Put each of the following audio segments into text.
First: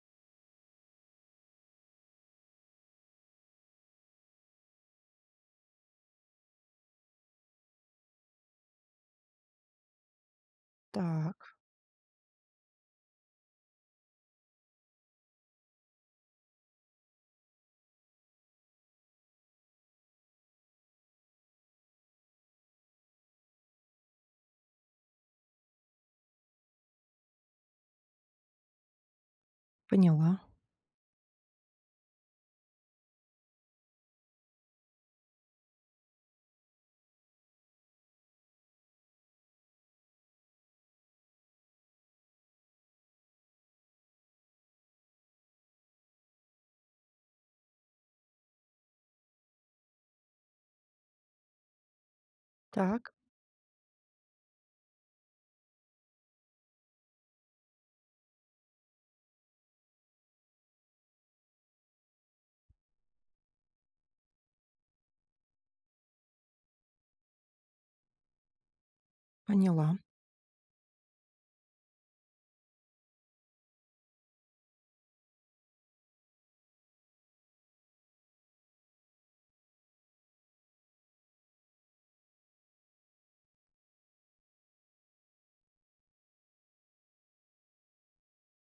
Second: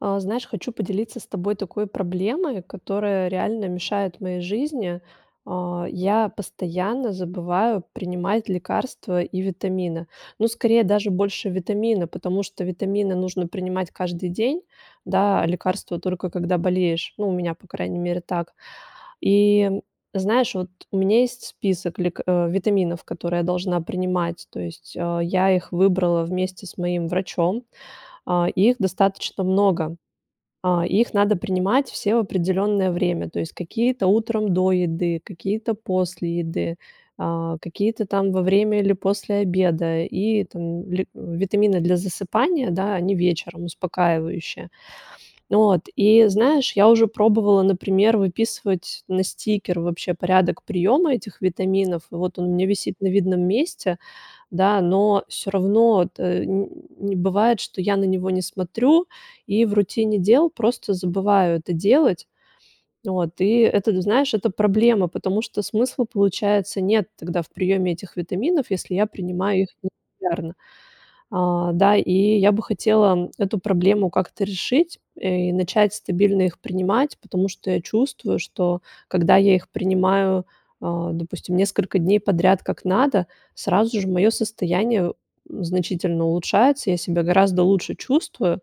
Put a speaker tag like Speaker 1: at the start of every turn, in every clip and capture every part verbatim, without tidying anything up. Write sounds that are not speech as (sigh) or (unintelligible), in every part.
Speaker 1: А, знаешь, хочу поделиться с тобой такой проблемой, которая реально мешает моей жизни. А, я постоянно забываю принимать лекарства и витамины. Ну, скорее, даже больше
Speaker 2: Так.
Speaker 1: витамины, потому что витамины нужно принимать каждый день, да, а лекарства- только когда болеешь. Ну, у меня, по крайней мере, так. И, знаешь, от, у меня есть список лек э, витаминов, которые я должна принимать, то есть, а, я их выбрала вместе с моим врачом. А, их достаточно много.
Speaker 2: Поняла.
Speaker 1: А, их надо принимать все в определенное время, то есть, какие-то утром до еды, какие-то после еды, а, какие-то, там, во время, или после обеда, и, там, ле витамины для засыпания, да, они вечером, успокаивающие. От, и знаешь, я уже пробовала, например, выписывать на стикер, вообще, порядок приема этих витаминов, вот, он у меня висит на
Speaker 2: Так.
Speaker 1: видном месте, да, но всё равно, от, э, нь бывает, что я на него не смотрю, и, в рутине дел, просто забываю это делать. Вот, и это, знаешь, это проблема, потому что смысла, получается, нет тогда в приеме этих витаминов, если я принимаю их
Speaker 2: Поняла.
Speaker 1: нерегулярно. А, да, и я бы хотела эту проблему как-то решить, э, и начать стабильно их принимать, потому что я чувствую, что когда я их принимаю, э, допустим, несколько дней подряд, как надо, сразу же мое состояние значительно улучшается, я себя гораздо лучше чувствую,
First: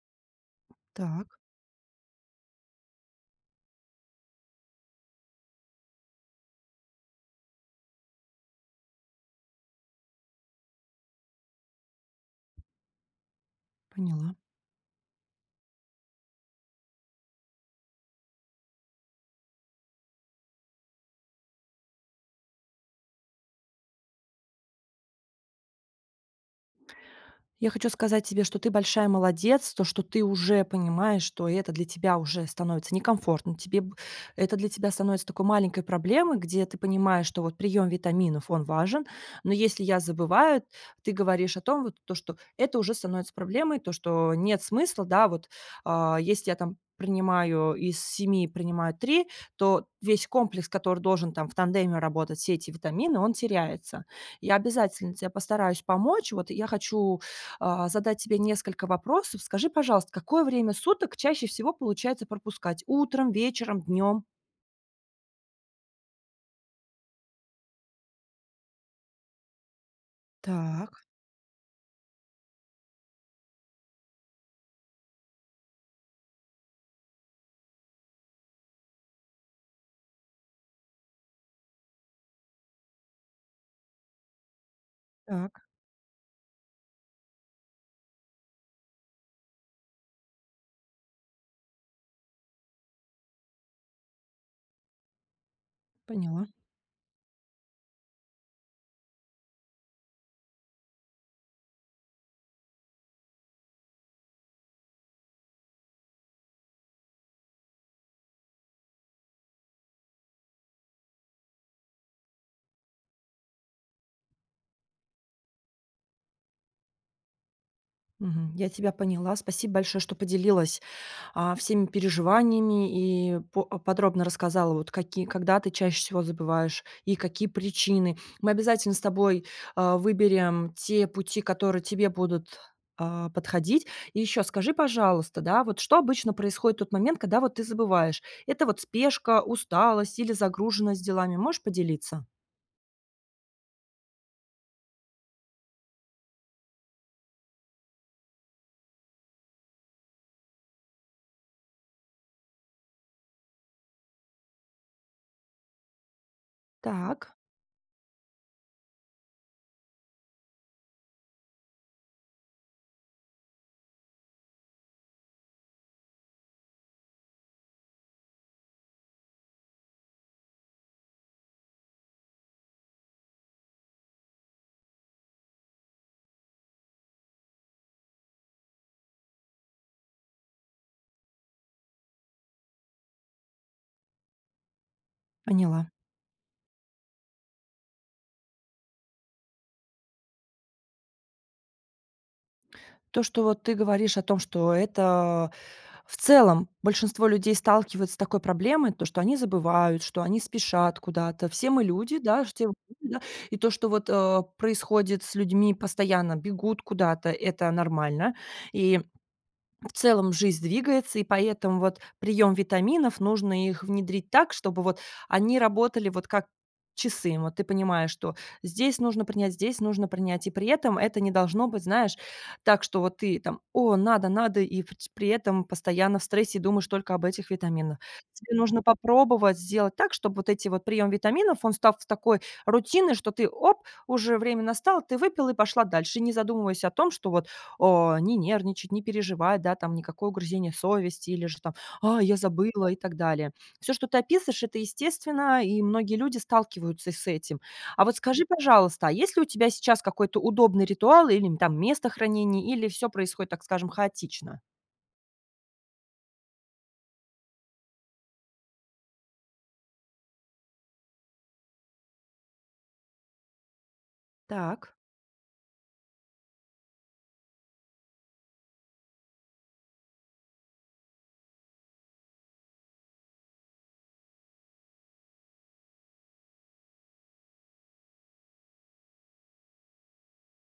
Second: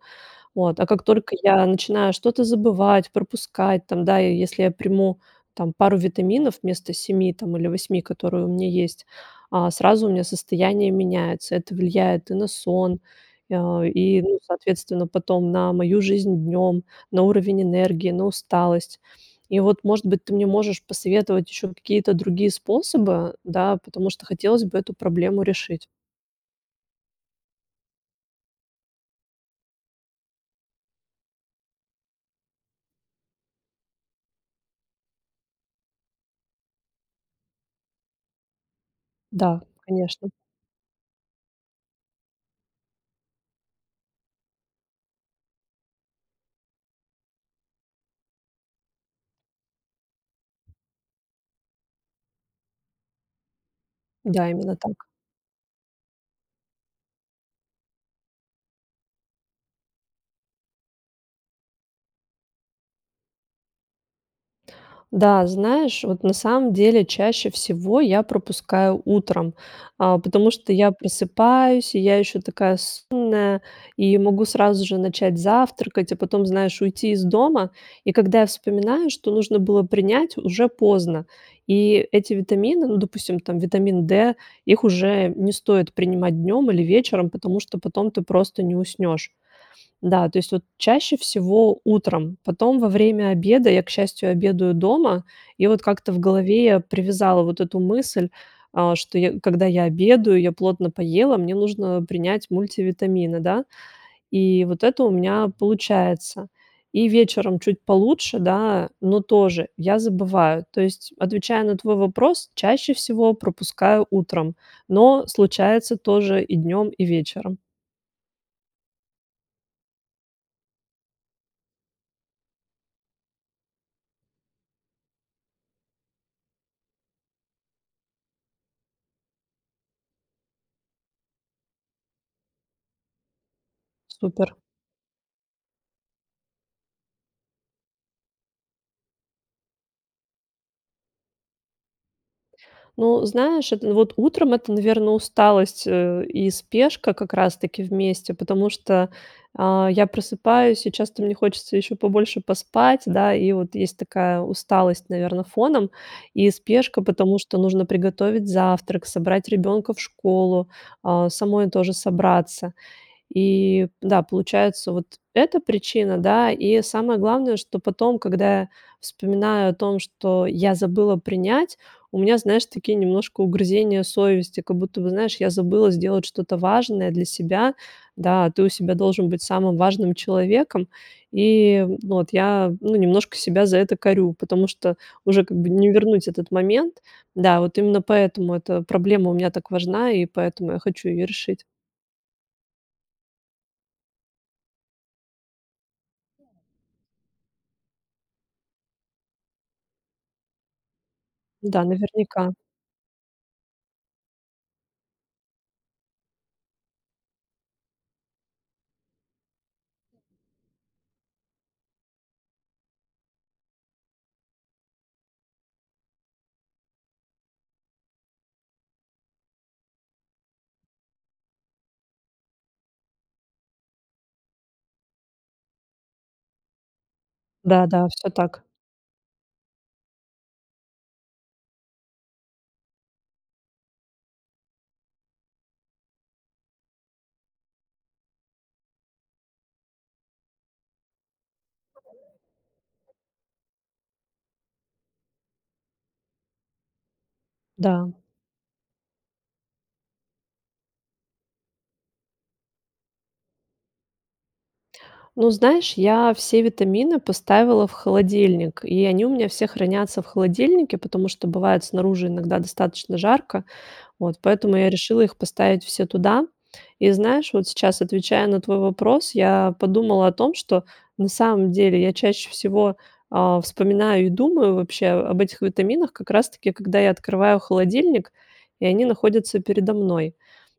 Speaker 1: от, а как
Speaker 2: Так.
Speaker 1: только я начинаю что-то забывать, пропускать, там, да, если я приму, там, пару витаминов, вместо семи, там, или восьми, которые у меня есть, а, сразу у меня состояние меняется. Это влияет и на сон, а, и,
Speaker 2: Поняла.
Speaker 1: ну, соответственно, потом на мою жизнь днем, на уровень энергии, на усталость. И, вот, может быть, ты мне можешь посоветовать еще какие-то другие способы, да, потому что хотелось бы эту проблему решить.
Speaker 2: Я хочу сказать тебе, что ты большая молодец, то, что ты уже понимаешь, что это для тебя уже становится некомфортно, тебе б это для тебя становится такой маленькой проблемой, где ты понимаешь, что, вот, прием витаминов он важен, но
Speaker 1: Да,
Speaker 2: если я
Speaker 1: конечно.
Speaker 2: забываю, ты говоришь о том, вот, то, что это уже становится проблемой, то, что нет смысла, да, вот, а. Если я, там, принимаю из семи принимаю три, то весь комплекс, который должен, там, в тандеме работать, все эти витамины, он теряется.
Speaker 1: Да,
Speaker 2: Я
Speaker 1: именно так.
Speaker 2: обязательно те постараюсь помочь, вот, я хочу, а, задать тебе несколько вопросов. Скажи, пожалуйста, какое время суток чаще всего получается пропускать: утром, вечером, днем?
Speaker 1: Да, знаешь, вот на самом деле, чаще всего я пропускаю утром, а, потому что я
Speaker 2: Так.
Speaker 1: просыпаюсь и я еще такая сонная и могу сразу же начать завтракать, а потом, знаешь, уйти из дома. И когда я вспоминаю, что нужно было принять, уже поздно и эти витамины, ну допустим, там, витамин D, их уже не
Speaker 2: Так.
Speaker 1: стоит принимать днем или вечером, потому что потом ты просто не уснешь. Да, то есть, вот, чаще всего утром, потом во время обеда, я, к счастью, обедаю дома, и, вот, как-то в
Speaker 2: Поняла.
Speaker 1: голове я привязала вот эту мысль, а, что я когда я обедаю, я плотно поела, мне нужно принять мультивитамины, да, и вот это у меня получается. И вечером чуть получше, да, но тоже я забываю. То есть, отвечая на твой вопрос, чаще всего пропускаю утром, но случается тоже и днем, и вечером.
Speaker 2: Мгм, я тебя поняла. Спасибо большое, что поделилась, а, всеми переживаниями и по подробно рассказала, вот, какие когда ты чаще всего забываешь и какие причины. Мы обязательно с тобой, э, выберем те пути, которые тебе будут, а, подходить. И еще
Speaker 1: Супер.
Speaker 2: скажи, пожалуйста, да, вот, что обычно происходит в тот момент, когда, вот, ты забываешь: это, вот, спешка, усталость или загруженность делами? Можешь поделиться?
Speaker 1: Ну, знаешь, это, вот, утром это, наверно, усталость, э, и спешка как раз таки вместе, потому что, а, я просыпаюсь и часто мне хочется еще побольше поспать, да, и вот есть такая усталость, наверно, фоном и спешка,
Speaker 2: Так.
Speaker 1: потому что нужно приготовить завтрак, собрать ребенка в школу, а, самой тоже собраться. И, да, получается вот эта причина, да, и самое главное, что потом, когда я вспоминаю о том, что я забыла принять, у меня, знаешь, такие немножко угрызения совести, как будто бы, знаешь, я забыла сделать что-то важное для себя, да. Ты у себя должен быть самым важным человеком и, ну, вот, я, ну, немножко себя за это корю, потому что уже как бы
Speaker 2: Поняла.
Speaker 1: не вернуть этот момент. Да, вот, именно поэтому эта проблема у меня так важна и поэтому я хочу ее решить.
Speaker 2: То, что, вот, ты говоришь о том, что это, в целом, большинство людей сталкиваются с такой проблемой, то, что они забывают, что они спешат куда-то, все
Speaker 1: Да,
Speaker 2: мы люди, да,
Speaker 1: наверняка.
Speaker 2: все мы люди, да. И то, что, вот, э, происходит с людьми, постоянно бегут куда-то- это нормально и, в целом, жизнь двигается, и поэтому, вот, прием витаминов, нужно их внедрить так, чтобы, вот, они работали, вот, как часы. Вот, ты понимаешь, что здесь нужно принять, здесь нужно принять, и при этом это не должно быть, знаешь, так, что, вот ты там, о, надо, надо, и воть при этом постоянно в стрессе, думаешь только об этих
Speaker 1: Да,
Speaker 2: витаминах.
Speaker 1: да, всё
Speaker 2: Тебе
Speaker 1: так.
Speaker 2: нужно попробовать сделать так, чтобы вот эти вот прием витаминов, он став такой рутиной, что ты: "Оп, уже время настало!". Ты выпила, пошла дальше, не задумываясь о том, что, вот, о, не нервничать, не переживать, да, там, никакое угрызение совести, или же, там: "А, я забыла" и так далее. Всё, что ты описываешь, это естественно, и многие люди сталкиваются с этим. А
Speaker 1: Да.
Speaker 2: вот скажи, пожалуйста, а есть ли у тебя сейчас какой-то удобный ритуал или, там, место хранения, или всё происходит, так скажем, хаотично?
Speaker 1: Ну, знаешь, я все витамины поставила в холодильник, и они у меня все хранятся в холодильнике, потому что бывает снаружи иногда достаточно жарко, вот, поэтому я
Speaker 2: Так.
Speaker 1: решила их поставить все туда. И знаешь, вот, сейчас, отвечая на твой вопрос, я подумала о том, что на самом деле я чаще всего, а, вспоминаю и думаю вообще об этих витаминах как раз таки, когда я открываю холодильник, и они находятся передо мной.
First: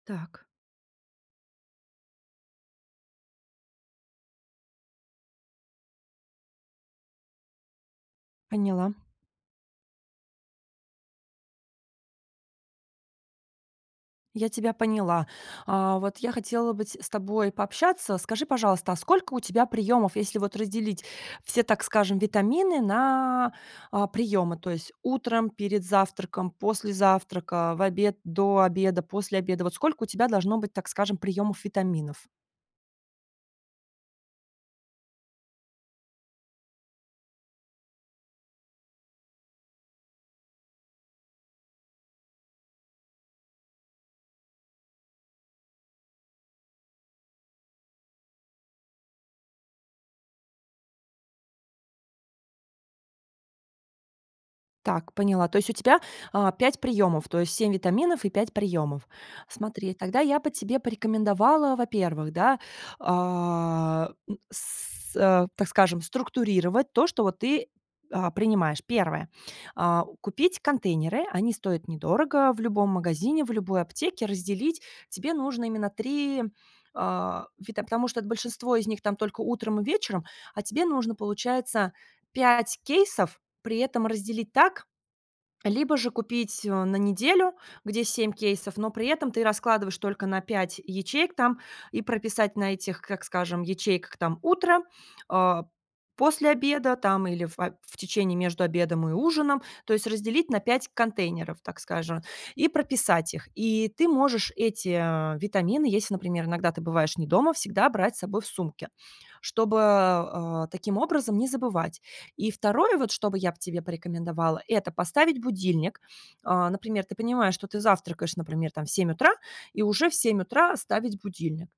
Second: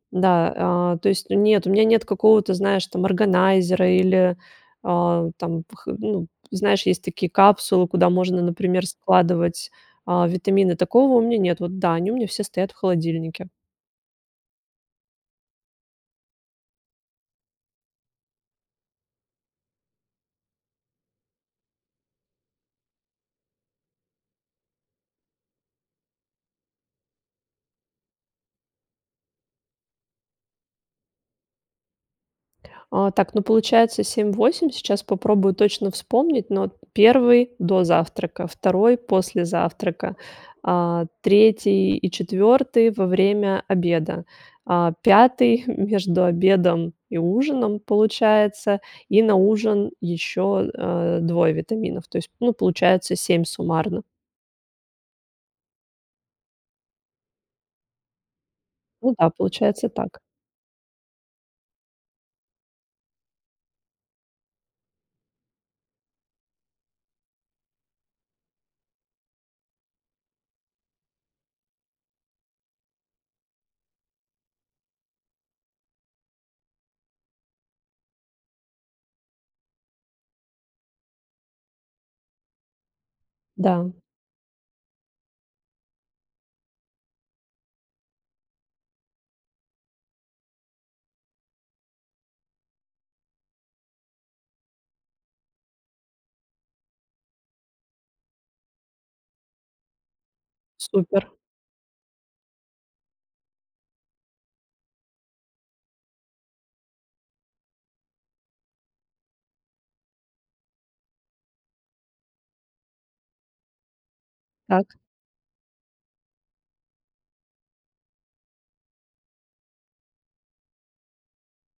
Speaker 2: Так.
Speaker 1: Да, э, то есть нет, у меня нет какого-то, знаешь, там, органайзера или, а, там, вх ну, знаешь, есть такие капсулы, куда можно, например,
Speaker 2: Поняла.
Speaker 1: складывать, а, витамины. Такого у меня нет, вот, да, они у меня все стоят в холодильнике.
Speaker 2: Я тебя поняла. А, вот я хотела бы те с тобой пообщаться. Скажи, пожалуйста, а сколько у тебя приемов, если вот разделить все, так скажем, витамины на а, приемы, то есть утром, перед завтраком, после завтрака, в обед, до обеда, после обеда. Вот сколько у тебя должно быть, так скажем, приемов витаминов?
Speaker 1: А, так, ну, получается семь, восемь. Сейчас попробую точно вспомнить, ну, вот, первый до завтрака, второй после завтрака, а, третий и четвертый- во время обеда, а, пятый- (chuckles) между обедом и ужином, получается, и на ужин еще, а, двое витаминов, то есть, ну, получается семь суммарно.
Speaker 2: Так, поняла. То есть у тебя, а, пять приемов, то есть семь витаминов и пять приемов.
Speaker 1: Ну да. Получается
Speaker 2: Смотри,
Speaker 1: так.
Speaker 2: тогда я бы тебе порекомендовала, во-первых, да, а, м, с с э, так скажем, структурировать то, что вот ты, а, принимаешь. первое, а, купить контейнеры- они стоят недорого в любом магазине, в любой аптеке. Разделить тебе нужно именно три, а, вита потому что большинство из них- там, только утром и вечером, а тебе нужно, получается, пять кейсов, при
Speaker 1: Да.
Speaker 2: этом разделить так Либо же купить, э, на неделю, где семь кейсов, но при этом ты раскладываешь только на пять ячеек, там, и прописать на этих, как скажем, ячейках, там: "Утро", а, "После обеда",- там, или фа в течении, между обедом и ужином, то есть разделить на пять
Speaker 1: Супер.
Speaker 2: контейнеров, так скажем, и прописать их. И ты можешь эти, а, витамины, еси, например, иногда ты бываешь не дома, всегда брать с собой в сумке, чтобы, а, таким образом не забывать. И второе вот, что бы я б тебе порекомендовала,- это
Speaker 1: Так.
Speaker 2: поставить будильник. А, например, ты понимаешь, что ты завтракаешь, например, там в семь утра, и уже в семь утра ставить будильник.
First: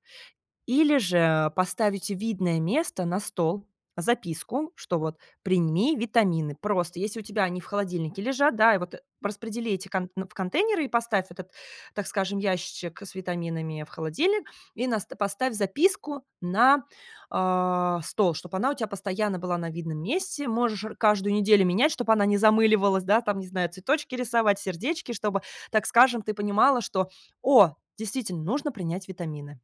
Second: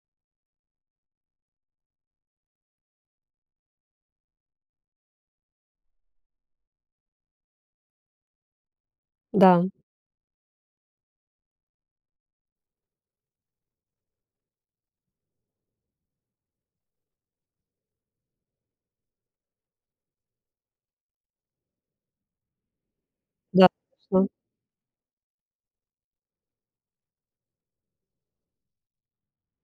Speaker 2: Или же, э, поставить в видное место, на стол, записку, что вот: "Прими витамины". Просто, еси у тебя они в холодильнике лежат, да, и вот
Speaker 1: Да.
Speaker 2: распредели эти конт в контейнеры, и поставь этот, так скажем, ящичек с витаминами в холодильник, и наста поставь записку на, а, стол, чтоб она у тя постоянно была на видном месте. Можешь р каждую неделю менять, чтоб она не замыливалась, да, там, не
Speaker 1: Нет.
Speaker 2: знаю, цветочки
Speaker 1: (unintelligible)
Speaker 2: рисовать, сердечки, чтобы, так скажем, ты понимала, что: "О, действительно, нужно принять витамины".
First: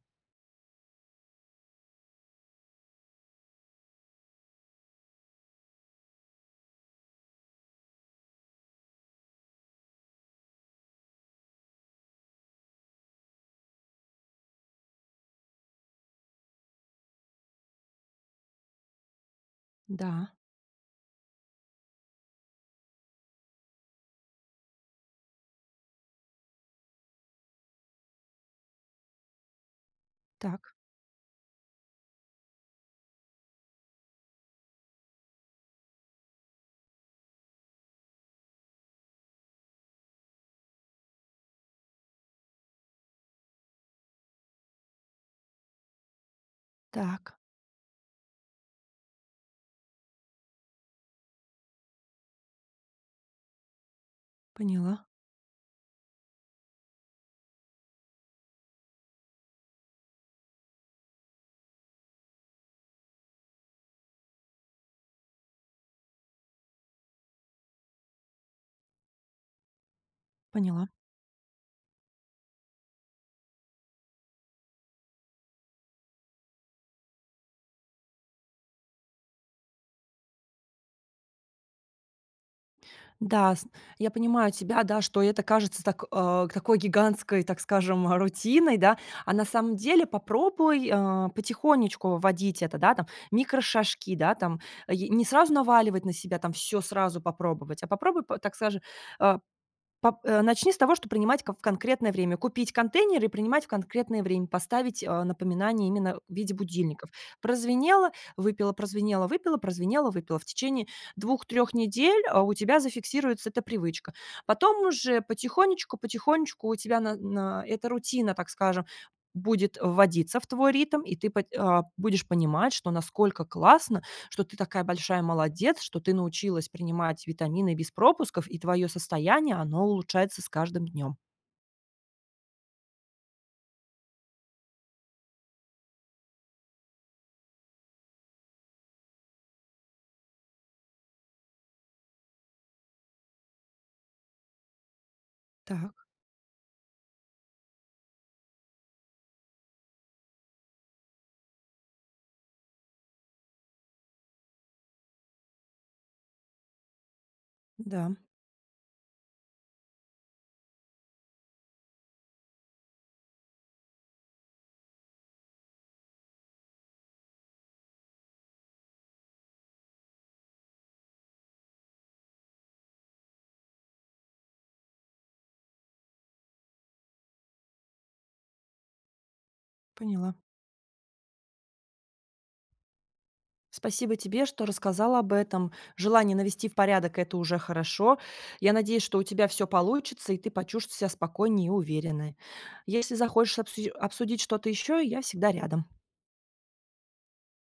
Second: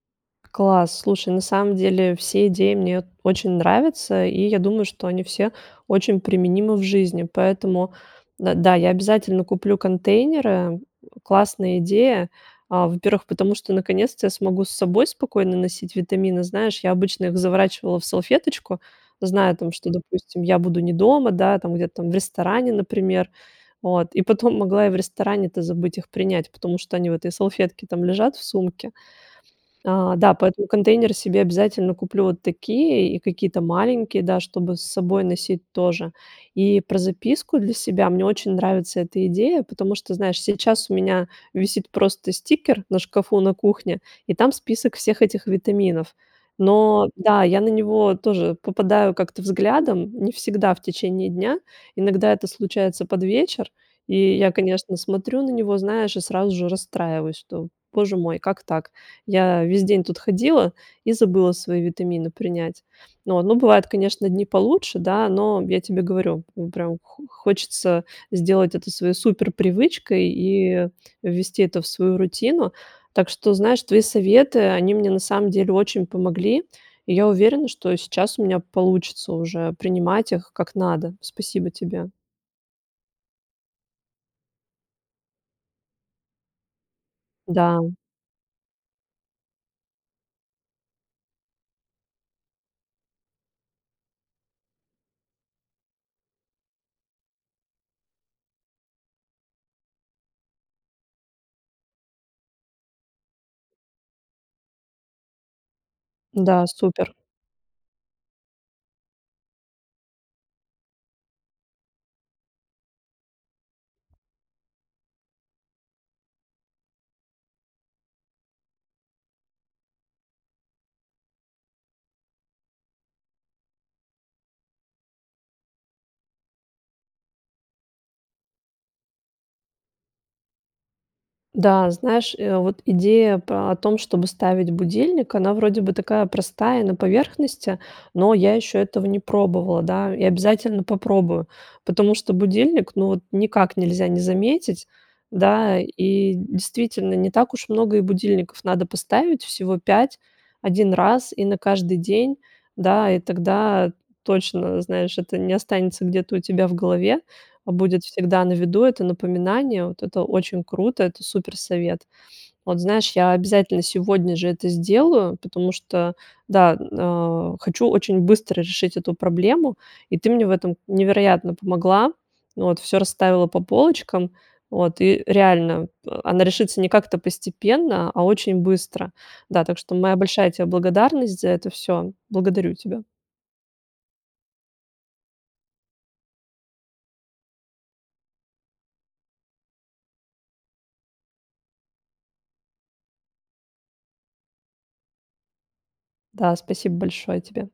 Speaker 1: Класс! Слушай, на самом деле все идеи мне вот очень нравятся, и я думаю, что они все очень применимы в жизни, поэтому, э, да, я обязательно куплю контейнеры. К классная идея, а, во-первых, потому что наконец-то я смогу с собой спокойно носить витамины. Знаешь, я обычно их заворачивала в салфеточку, зная, там, что,
Speaker 2: Да.
Speaker 1: допустим, я буду не дома, да, там, где-то там в ресторане, например, вот. И потом могла и в ресторане-то забыть их принять, потому что они в этой салфетке там лежат в сумке. А, да, поэтому
Speaker 2: Так.
Speaker 1: контейнеры себе обязательно куплю вот такие, и какие-то маленькие, да, чтобы с собой носить, тоже. И про записку для себя- мне очень нравится эта идея, потому что, знаешь, сейчас у меня висит просто стикер на шкафу, на кухне, и там список всех этих витаминов. Но,
Speaker 2: Так.
Speaker 1: да, я на него тоже попадаю как-то взглядом, не всегда в течение дня, иногда это случается под вечер, и я, конечно,
Speaker 2: Поняла.
Speaker 1: смотрю на него, знаешь, и сразу же расстраиваюсь, что: "Боже мой, как так, я весь день тут ходила и забыла свои витамины принять". Вот. Ну, бывают, конечно, дни получше, да, но я тебе говорю, ну, прям хо хочется сделать это своей суперпривычкой
Speaker 2: Поняла.
Speaker 1: и ввести это в свою рутину. Так что, знаешь, твои советы, они мне, на самом деле, очень помогли, и я уверена, что сейчас у меня получится уже принимать их, как надо. Спасибо тебе.
Speaker 2: Да, сн я понимаю тебя, да, что это кажется так э, такой гигантской, так
Speaker 1: Да.
Speaker 2: скажем, рутиной, да, а на самом деле попробуй, а, потихонечку вводить это, да, там, микрошажки, да, там, ае не сразу наваливать на себя, там, всё сразу попробовать, а попробуй, п так саже, а, пап э, начни с того, что принимать ка в конкретное время, купить контейнеры и принимать в конкретное время, поставить, а, напоминание именно в виде
Speaker 1: Да,
Speaker 2: будильников.
Speaker 1: супер.
Speaker 2: Прозвенело- выпила, прозвенело- выпила, прозвенело- выпила. В течение двух, трех недель, а, у тебя зафиксируется эта привычка. Потом уже потихонечку, потихонечку у тебя на на эта рутина, так скажем, будет вводиться в твой ритм, и ты пат э, будешь понимать, что насколько классно, что ты такая большая молодец, что ты научилась принимать витамины без пропусков, и твое состояние, оно улучшается с каждым днем.
Speaker 1: Да, знаешь, э, а вот идея па о том, чтобы ставить будильник, она вроде бы такая простая, на поверхности, но я еще этого не пробовала, да, и обязательно попробую, потому что будильник- ну вот никак нельзя не заметить, да.
Speaker 2: Так.
Speaker 1: И, действительно, не так уж много и будильников надо поставить, всего пять, один раз, и на каждый день, да, и тогда точно, знаешь, это не останется где-то у тебя в голове, а будет
Speaker 2: Да.
Speaker 1: всегда на виду это напоминание, вот- это очень круто, это супер совет. Вот, знаешь, я обязательно сегодня же это сделаю, потому что, да, н а, хочу очень быстро решить эту проблему, и ты мне в этом невероятно помогла, вот, всё расставила по полочкам, вот, и реально, э, она решится не как-то постепенно, а очень быстро. Да, так что моя
Speaker 2: Поняла.
Speaker 1: большая тебе благодарность за это всё. Благодарю тебя.
Speaker 2: Спасибо тебе, что рассказала об этом. Желание навести в порядок- это уже хорошо. Я надеюсь, что у тебя всё получится и ты почувстс себя спокойнее и уверенной. Если захошь обсуж обсудить что-то еще, я всегда рядом.
Speaker 1: Да, спасибо большое тебе.